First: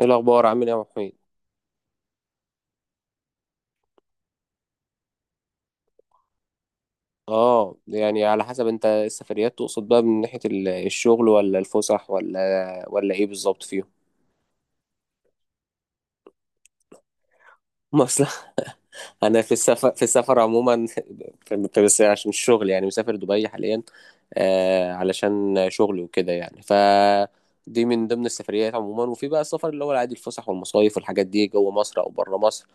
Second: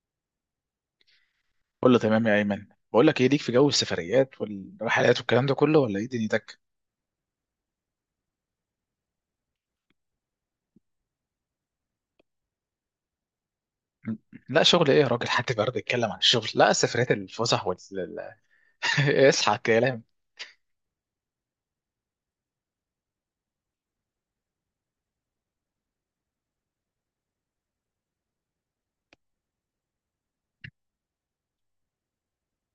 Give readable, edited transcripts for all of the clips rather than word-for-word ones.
ايه الاخبار، عامل ايه يا محمود؟ كله تمام يا ايمن. بقول لك ايه، ليك في جو السفريات والرحلات والكلام ده كله ولا ايه دنيتك؟ اه يعني على حسب، انت السفريات تقصد بقى من ناحيه الشغل ولا الفسح ولا ايه بالظبط فيهم؟ لا، شغل ايه يا راجل؟ حد برضه يتكلم عن الشغل؟ لا، السفريات، الفسح، ما اصل انا في اصحى السفر في كلام. السفر عموما. بس عشان الشغل يعني مسافر دبي حاليا. علشان شغلي وكده يعني، ف دي من ضمن السفريات عموما، وفي بقى السفر اللي هو العادي، الفسح والمصايف والحاجات دي جوه مصر او بره مصر.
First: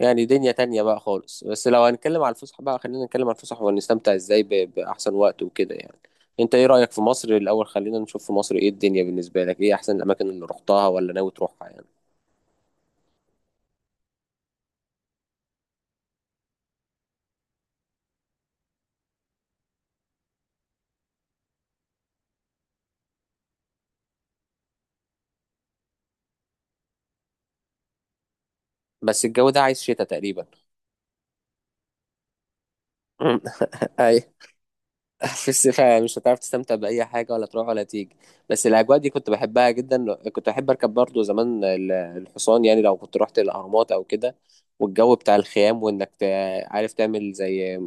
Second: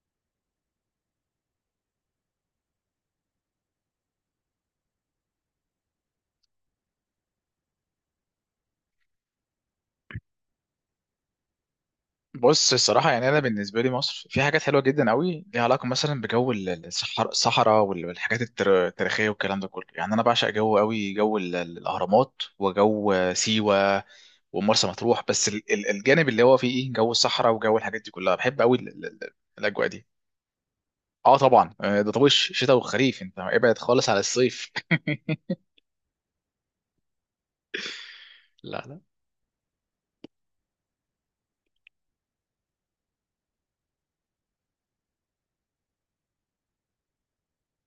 يعني دنيا تانية بقى خالص. بس لو هنتكلم على الفسح بقى، خلينا نتكلم على الفسح ونستمتع ازاي بأحسن وقت وكده يعني. انت ايه رأيك في مصر الأول؟ خلينا نشوف في مصر ايه الدنيا بالنسبة لك. ايه أحسن الأماكن اللي رحتها ولا ناوي تروحها يعني؟ بص، الصراحه يعني انا بالنسبه لي مصر في حاجات حلوه جدا قوي، ليها علاقه مثلا بجو الصحراء والحاجات التاريخيه والكلام ده كله. يعني انا بعشق جو قوي، جو الاهرامات وجو سيوه ومرسى مطروح، بس الجانب اللي هو فيه ايه، جو الصحراء وجو الحاجات دي كلها بحب قوي. بس الجو ده عايز الاجواء دي، شتاء تقريبا. اه طبعا، آه، ده طبعا شتاء وخريف، انت ابعد خالص على الصيف. في الصيف مش هتعرف تستمتع بأي حاجة ولا تروح ولا تيجي. بس لا الأجواء لا. دي كنت بحبها جدا. كنت أحب أركب برضو زمان الحصان، يعني لو كنت رحت الأهرامات أو كده. والجو بتاع الخيام، وإنك عارف تعمل زي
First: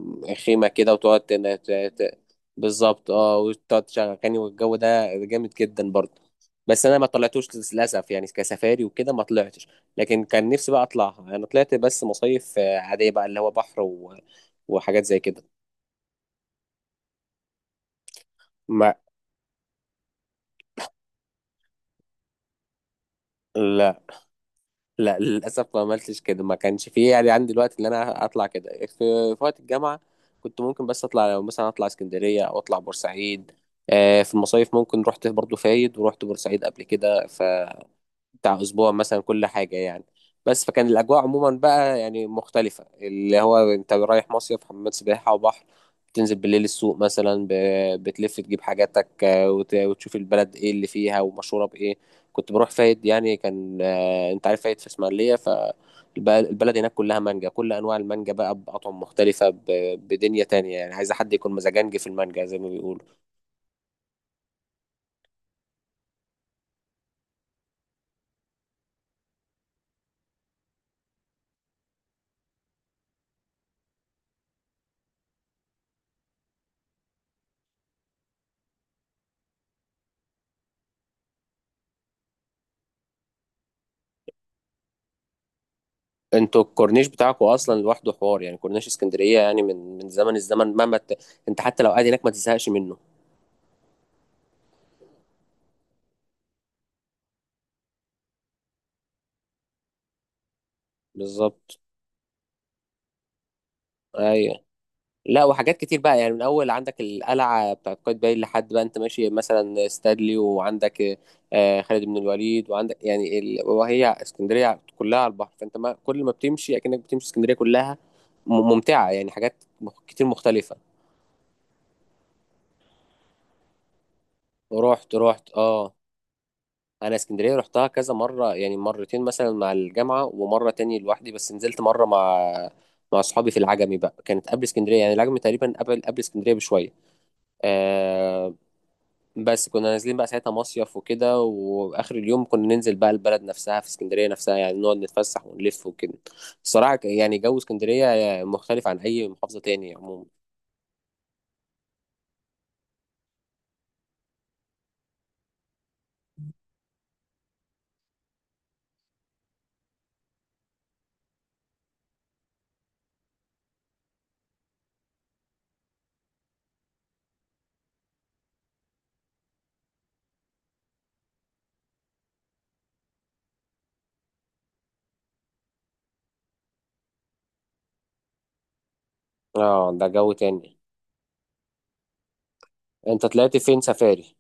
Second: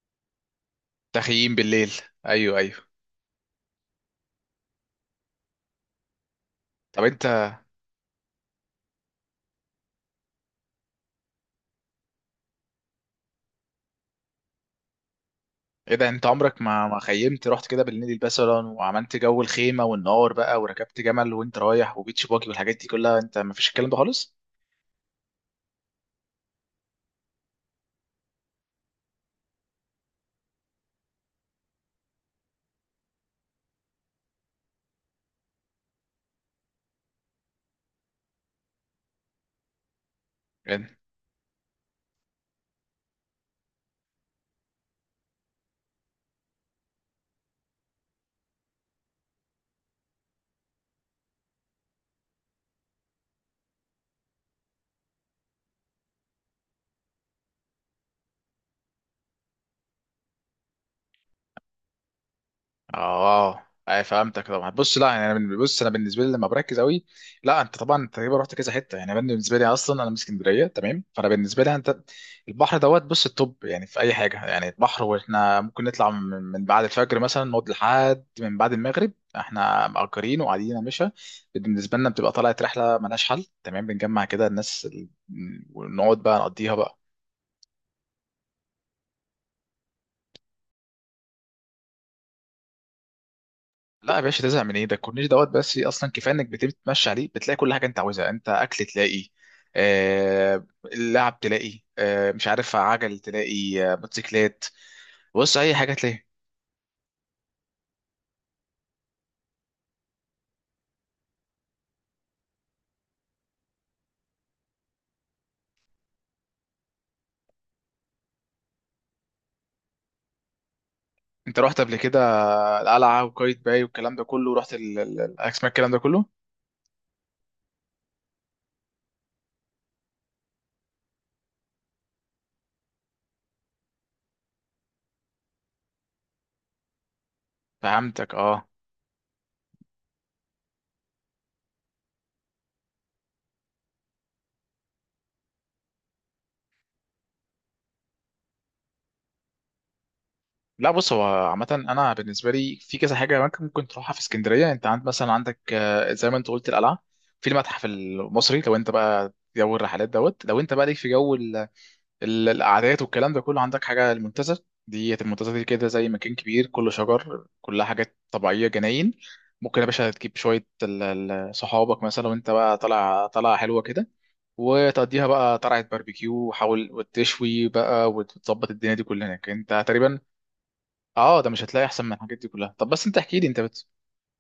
خيمة كده، وتقعد تخييم بالليل. ايوه ايوه. بالظبط، اه، وتقعد تشغل أغاني، والجو ده جامد جدا برضو. بس أنا طب ما طلعتوش، انت. للأسف، يعني كسفاري وكده ما طلعتش. لكن كان نفسي بقى أطلعها. أنا طلعت بس مصايف، عادية بقى، اللي هو بحر و... وحاجات زي كده. ايه ده، انت عمرك ما خيمت، رحت كده بالليل مثلا ما، وعملت جو الخيمه والنار بقى، وركبت جمل وانت رايح وبيتش باجي والحاجات دي كلها، انت ما فيش الكلام ده لا، خالص؟ لا، للاسف ما عملتش كده. ما كانش فيه يعني عندي الوقت اللي انا اطلع كده في وقت الجامعه. كنت ممكن بس اطلع، لو مثلا اطلع اسكندريه او اطلع بورسعيد. في المصايف ممكن، رحت برضو فايد ورحت بورسعيد قبل كده، بتاع اسبوع مثلا، كل حاجه يعني. بس فكان الاجواء عموما بقى يعني مختلفه، اللي هو انت رايح مصيف، حمامات سباحه وبحر، تنزل بالليل السوق مثلا، بتلف تجيب حاجاتك، وتشوف البلد ايه اللي فيها ومشهوره بايه. كنت بروح فايد يعني. كان، انت عارف فايد في اسماعيليه، فالبلد هناك كلها مانجا، كل انواع المانجا بقى باطعم مختلفه، بدنيا تانية يعني. عايز حد يكون مزاجنجي في المانجا زي ما بيقولوا. اه، اي فهمتك طبعا. بص، لا يعني انا بص انا بالنسبه لي لما بركز قوي. لا، انت طبعا انت تقريبا رحت كذا حته. يعني أنا بالنسبه لي اصلا انا من اسكندريه، تمام، فانا بالنسبه لي انت البحر دوت، بص التوب يعني في اي حاجه، يعني البحر، واحنا ممكن نطلع من بعد الفجر مثلا، نقعد لحد من بعد المغرب، احنا مأجرين وقاعدين يا باشا. بالنسبه لنا بتبقى طلعت رحله ملهاش حل، تمام. بنجمع كده الناس ونقعد بقى انتوا نقضيها بقى. الكورنيش بتاعكم اصلا لوحده حوار، يعني كورنيش اسكندريه يعني من زمن الزمن، مهما انت حتى لو قاعد هناك ما تزهقش منه. لا يا باشا، تزهق من ايه؟ ده الكورنيش دوت، بس اصلا كفايه انك بتبتدي تمشي عليه بتلاقي كل حاجه انت عاوزها، انت اكل تلاقي، آه، اللعب تلاقي، بالظبط. آه، مش عارف، عجل تلاقي، آه، ايوه. موتوسيكلات. لا، بص، اي وحاجات حاجه كتير بقى تلاقي. يعني، من اول عندك القلعه بتاعت قايتباي لحد بقى انت ماشي مثلا ستادلي، وعندك خالد بن الوليد، وعندك يعني وهي اسكندريه كلها على البحر، فانت ما كل ما بتمشي اكنك بتمشي اسكندريه كلها. ممتعه يعني، حاجات كتير مختلفه. انت رحت قبل كده القلعه وقايتباي باي والكلام ده كله، رحت رحت، رحت، الاسماك، الكلام اه. ده كله؟ انا اسكندريه رحتها كذا مره، يعني مرتين مثلا مع الجامعه، ومره تاني لوحدي، بس نزلت مره مع اصحابي في العجمي بقى، كانت قبل اسكندريه، يعني العجمي تقريبا قبل اسكندريه بشويه. فهمتك. آه. اه، بس كنا نازلين بقى ساعتها مصيف وكده، واخر اليوم كنا ننزل بقى البلد نفسها في اسكندريه نفسها، يعني نقعد نتفسح ونلف وكده. الصراحه يعني جو اسكندريه مختلف عن اي محافظه تاني عموما. لا بص، هو عامة أنا بالنسبة لي في كذا حاجة ممكن تروحها في اسكندرية. أنت عند مثلا، عندك، آه، زي ما أنت قلت القلعة، في المتحف المصري، لو أنت بقى جو الرحلات دوت، لو أنت بقى ليك في جو القعدات والكلام ده كله، عندك حاجة المنتزه. دي المنتزه دي كده زي مكان كبير كله شجر، كلها حاجات طبيعية، جناين. ممكن يا باشا تجيب شوية صحابك مثلا، وانت بقى طالع طالعة حلوة كده، وتقضيها بقى طلعة باربيكيو، وحاول وتشوي بقى وتظبط الدنيا دي كلها هناك، انت اه، ده تقريبا. جو تاني. اه، ده مش هتلاقي احسن من الحاجات دي كلها. طب بس انت انت احكي لي طلعت انت. فين سفاري؟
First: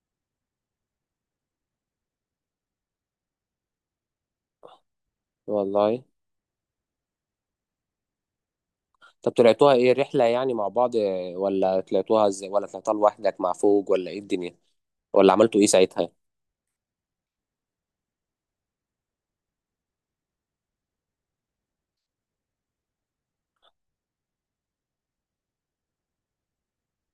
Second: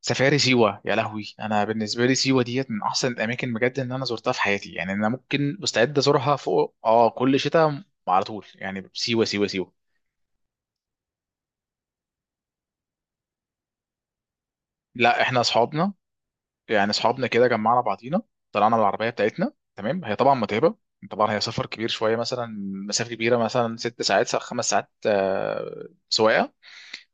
سفاري، سيوة، يا لهوي، انا بالنسبه لي سيوة ديت من احسن الاماكن بجد ان انا زرتها في حياتي. يعني انا ممكن مستعد والله. ازورها، فوق، اه، كل شتاء، على طول، يعني سيوة طب سيوة سيوة. طلعتوها ايه، رحلة يعني مع بعض، ولا طلعتوها ازاي، ولا طلعتها لوحدك مع فوج، ولا ايه الدنيا؟ لا، ولا احنا عملتوا ايه اصحابنا، ساعتها؟ يعني اصحابنا كده جمعنا بعضينا، طلعنا بالعربيه بتاعتنا، تمام. هي طبعا متعبه، طبعا هي سفر كبير شويه، مثلا مسافه كبيره، مثلا ست ساعات خمس ساعات، آه، سواقه.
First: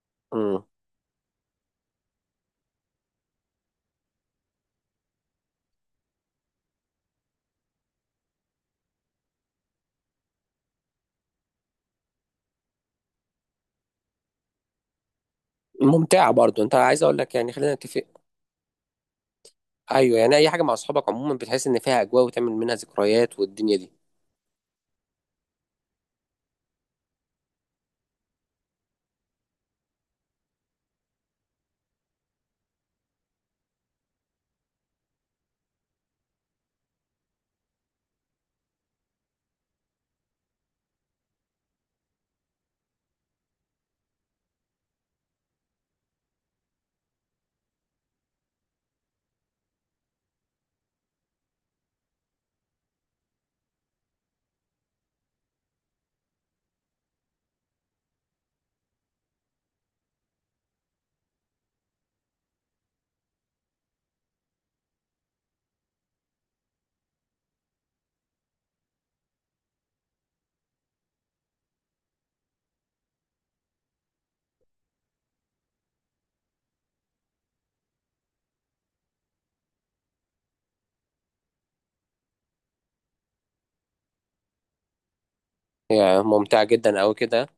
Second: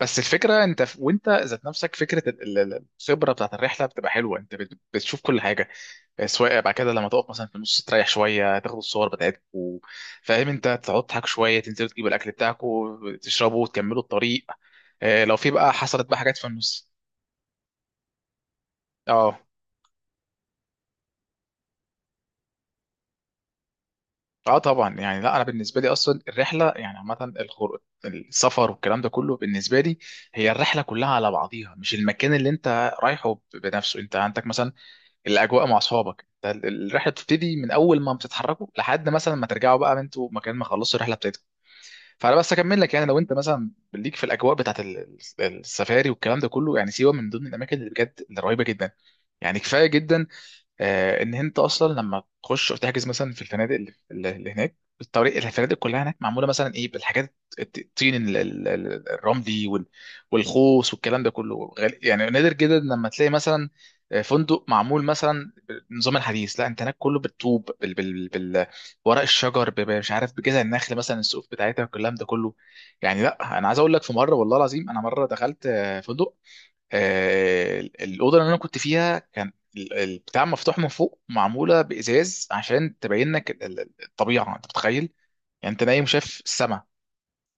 بس الفكره امم. انت وانت ذات نفسك فكره الخبره بتاعت الرحله بتبقى حلوه. انت بتشوف كل حاجه، سواء بعد كده لما تقف مثلا في النص، تريح شويه، تاخد الصور بتاعتكم، فاهم، انت تقعد تضحك شويه، تنزلوا تجيبوا الاكل بتاعكم، تشربوا وتكملوا الطريق. اه، لو في بقى، حصلت بقى ممتعة حاجات في برضو. انت النص. عايز اقول لك يعني، خلينا نتفق. اه. ايوه، يعني اي حاجة مع اصحابك عموما بتحس ان فيها اجواء، وتعمل منها ذكريات والدنيا دي. اه طبعا، يعني لا انا بالنسبه لي اصلا الرحله يعني عامه، السفر والكلام ده كله بالنسبه لي، هي الرحله كلها على بعضيها، مش المكان اللي انت رايحه بنفسه. انت عندك مثلا الاجواء مع اصحابك، ده الرحله بتبتدي من اول ما بتتحركوا لحد مثلا ما ترجعوا بقى، انتوا مكان ما خلصتوا الرحله بتاعتكم. فانا بس اكمل لك، يعني لو انت مثلا ليك في الاجواء بتاعت السفاري والكلام ده كله، يعني سيوه من ضمن الاماكن اللي بجد اللي رهيبه جدا. يعني كفايه جدا، آه، ان انت اصلا لما تخش وتحجز مثلا في الفنادق اللي هناك، الطريق، الفنادق كلها هناك معموله مثلا ايه، بالحاجات الطين الرملي والخوص والكلام ده كله، يعني نادر جدا لما تلاقي مثلا، آه، فندق معمول مثلا بالنظام الحديث. لا، انت هناك كله بالطوب، بال ورق الشجر، مش عارف، بجذع النخل مثلا السقوف بتاعتها والكلام ده كله. يعني لا انا عايز اقول لك، في مره والله العظيم انا مره دخلت، آه، فندق، آه، الاوضه اللي انا كنت فيها كان بتاع مفتوح من فوق، معموله بازاز عشان تبين لك الطبيعه، انت متخيل؟ يعني انت نايم يعني شايف ممتعة السماء. جدا اوي كده.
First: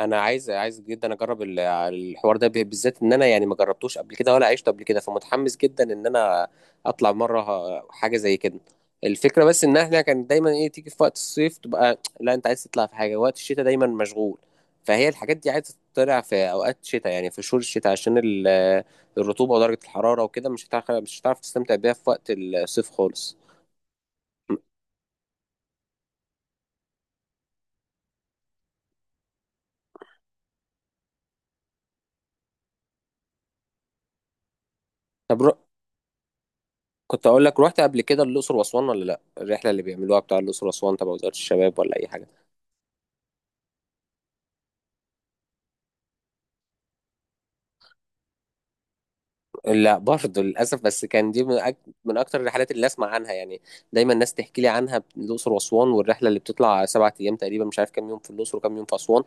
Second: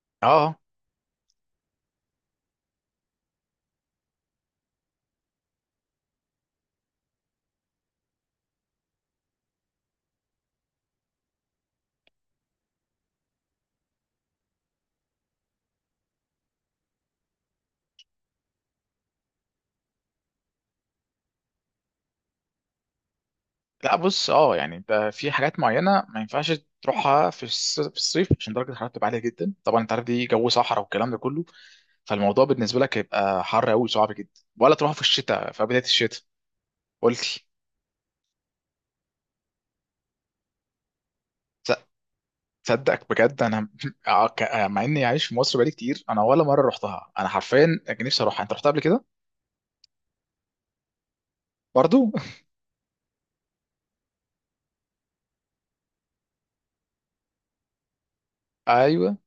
انا اه عايز آه. عايز جدا اجرب الحوار ده، بالذات ان انا يعني ما جربتوش قبل كده ولا عشته قبل كده، فمتحمس جدا ان انا اطلع مره حاجه زي كده. الفكره بس ان احنا كان دايما ايه، تيجي في وقت الصيف تبقى لا، انت عايز تطلع في حاجه، وقت الشتاء دايما مشغول. فهي الحاجات دي عايزه تطلع في اوقات الشتاء، يعني في شهور الشتاء عشان الرطوبه ودرجه الحراره وكده، مش هتعرف تستمتع بيها في وقت الصيف خالص. لا بص، اه يعني انت في حاجات معينه ما ينفعش تروحها في في الصيف، عشان درجه الحراره بتبقى عاليه جدا، طبعا انت عارف دي جو صحراء والكلام ده كله، فالموضوع بالنسبه لك هيبقى حر قوي صعب جدا، ولا تروح في طب الشتاء رو... في بدايه الشتاء. قلت. كنت اقول لك، رحت قبل كده الاقصر واسوان ولا لا؟ الرحله اللي بيعملوها بتاع الاقصر واسوان تبع وزاره الشباب ولا اي حاجه؟ تصدق بجد انا آه، آه، مع اني عايش في مصر بقالي كتير انا ولا مره رحتها، انا حرفيا كان نفسي اروحها، انت رحتها قبل كده؟ لا، برضه للاسف. بس كان دي برضو. من اكتر الرحلات اللي اسمع عنها يعني. دايما الناس تحكي لي عنها، الاقصر واسوان، والرحله اللي بتطلع 7 ايام تقريبا، مش عارف كام يوم في الاقصر وكام يوم في ايوه. اسوان.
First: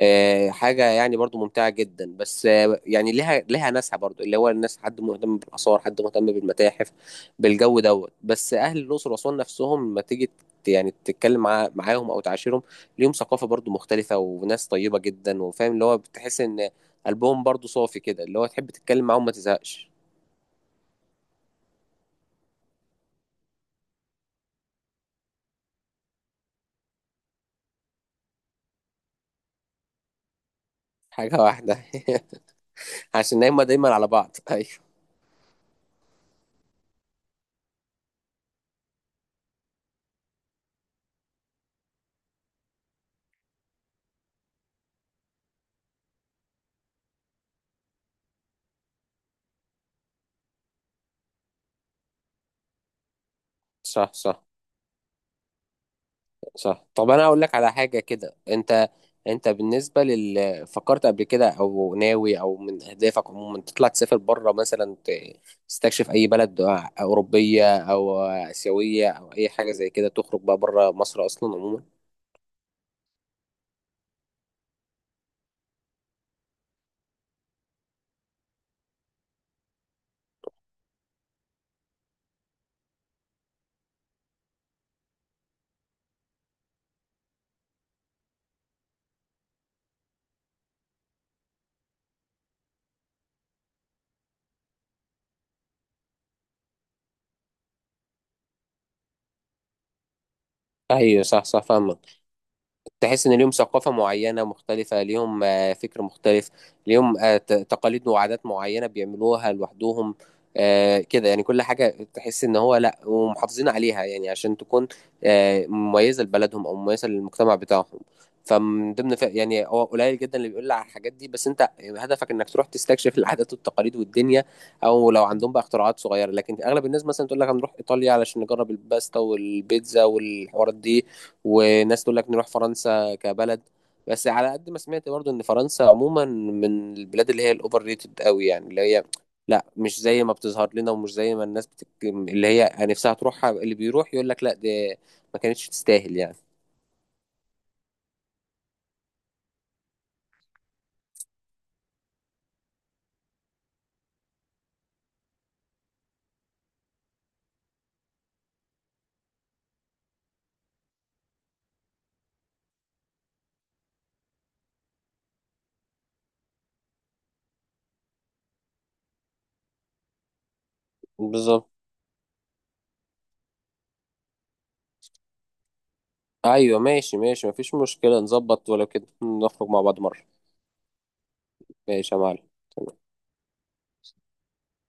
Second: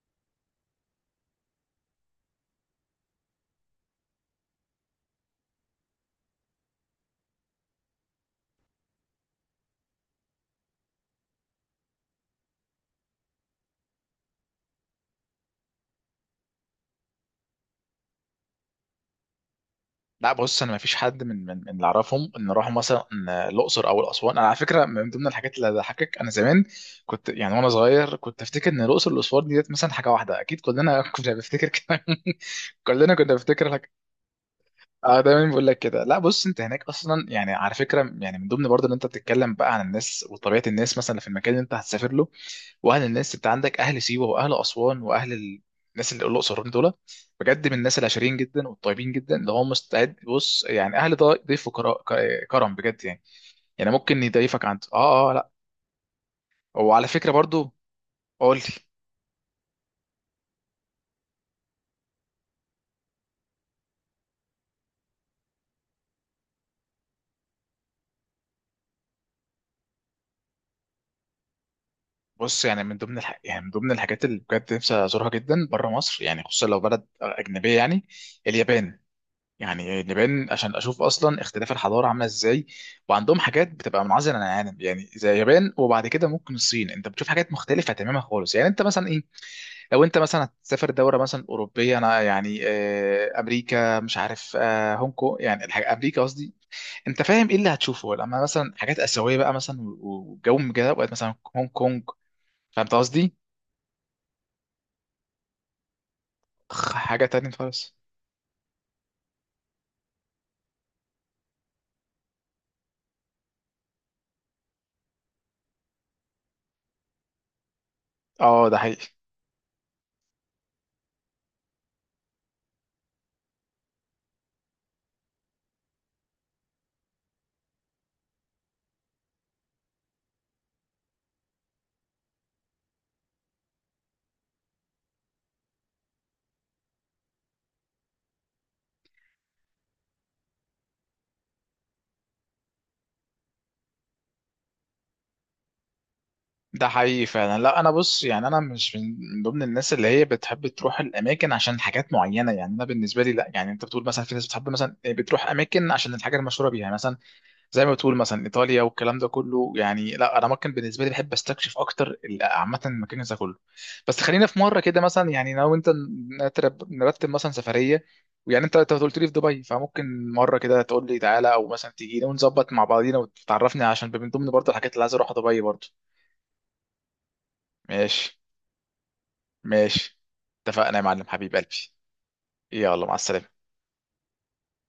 حاجه يعني برضه ممتعه جدا. بس يعني لها ناسها برضه، اللي هو الناس، حد مهتم بالاثار، حد مهتم بالمتاحف، بالجو دوت. بس اهل الاقصر واسوان نفسهم، ما تيجي يعني تتكلم معاهم او تعاشرهم، ليهم ثقافه برضه مختلفه، وناس طيبه جدا وفاهم، اللي هو بتحس ان قلبهم برضه صافي كده، اللي هو تحب تتكلم معاهم ما تزهقش. لا بص، انا ما فيش حد من اللي اعرفهم ان راحوا مثلا، آه، الاقصر او الاسوان. انا على فكره من ضمن الحاجات اللي ضحكك، انا زمان كنت يعني وانا صغير كنت افتكر ان الاقصر والاسوان ديت مثلا حاجه واحده، اكيد كلنا كنا حاجة بنفتكر كده. واحدة. كلنا كنا عشان هما بنفتكر دايما لك. على بعض. أيوة. اه، دايما بقول لك كده. لا بص، انت هناك اصلا يعني، على فكره، يعني من ضمن برضه ان انت بتتكلم بقى عن الناس وطبيعه الناس مثلا في المكان اللي انت هتسافر له، واهل الناس، انت عندك اهل سيوه واهل اسوان واهل الناس اللي الاقصر والأسوان، دول بجد من الناس العشرين جدا والطيبين جدا، اللي هم مستعد، بص، يعني اهل ضيف كرم بجد يعني. يعني صح، ممكن صح، يضيفك عند، اه اه لا. صح. وعلى طب، أنا فكره أقول لك على برضو. حاجة كده. قول لي. أنت بالنسبة لل، فكرت قبل كده، أو ناوي، أو من أهدافك عموما، تطلع تسافر بره مثلا، تستكشف أي بلد أوروبية أو آسيوية أو أي حاجة زي كده، تخرج بقى بره مصر أصلا عموما؟ بص، يعني من ضمن يعني من ضمن الحاجات اللي بجد نفسي ازورها جدا بره مصر، يعني خصوصا لو بلد اجنبيه، يعني اليابان. يعني نبان عشان اشوف اصلا اختلاف الحضاره عامله ازاي، وعندهم حاجات بتبقى منعزله عن العالم يعني زي اليابان. وبعد كده ممكن الصين، انت بتشوف حاجات مختلفه تماما خالص. يعني انت مثلا ايه، لو انت مثلا هتسافر دوله مثلا اوروبيه، انا يعني، آه، امريكا، مش عارف، آه، هونج كونج، يعني الحاجة امريكا قصدي. انت فاهم ايه اللي هتشوفه لما مثلا حاجات اسيويه بقى مثلا وجو من كده وقت أيوة، مثلا صح صح، هونج كونج. فاهمك. فهمت تحس ان قصدي؟ ليهم ثقافه معينه مختلفه، ليهم فكر مختلف، ليهم حاجه تانية خالص. تقاليد وعادات معينه بيعملوها لوحدهم. كده يعني كل حاجه تحس ان هو، لا، ومحافظين عليها، يعني عشان تكون مميزه لبلدهم او مميزه للمجتمع بتاعهم. اه ده فمن حقيقي. ضمن يعني هو قليل جدا اللي بيقول لي على الحاجات دي. بس انت هدفك انك تروح تستكشف العادات والتقاليد والدنيا، او لو عندهم بقى اختراعات صغيره. لكن اغلب الناس مثلا تقول لك هنروح ايطاليا علشان نجرب الباستا والبيتزا والحوارات دي، وناس تقول لك نروح فرنسا كبلد. بس على قد ما سمعت برضو، ان فرنسا عموما من البلاد اللي هي الاوفر ريتد قوي، يعني اللي هي لا، مش زي ما بتظهر لنا ومش زي ما الناس اللي هي نفسها تروحها، اللي بيروح يقول لك لا، دي ما كانتش تستاهل يعني. ده حقيقي فعلا. لا انا بص، يعني انا مش من ضمن الناس اللي هي بتحب تروح الاماكن عشان حاجات معينه، يعني انا بالنسبه لي لا. يعني انت بتقول مثلا في ناس بتحب مثلا إيه، بتروح اماكن عشان الحاجه المشهوره بيها مثلا، زي ما بتقول مثلا ايطاليا والكلام ده كله. يعني لا، انا ممكن بالنسبه لي بحب استكشف اكتر عامه المكان ده كله. بس خلينا في مره كده مثلا، يعني لو انت نرتب مثلا سفريه، ويعني انت قلت لي في دبي، فممكن مره كده تقول لي تعالى، او بالظبط، مثلا تيجي ونظبط مع بعضينا وتعرفني، عشان من ضمن برضه الحاجات اللي عايز اروحها دبي برضه. ايوه، ماشي، ماشي، مفيش مشكلة، ماشي نظبط ولو كده نخرج مع بعض ماشي. مرة. اتفقنا يا معلم، حبيب قلبي. ماشي يا معلم. يلا مع السلامة.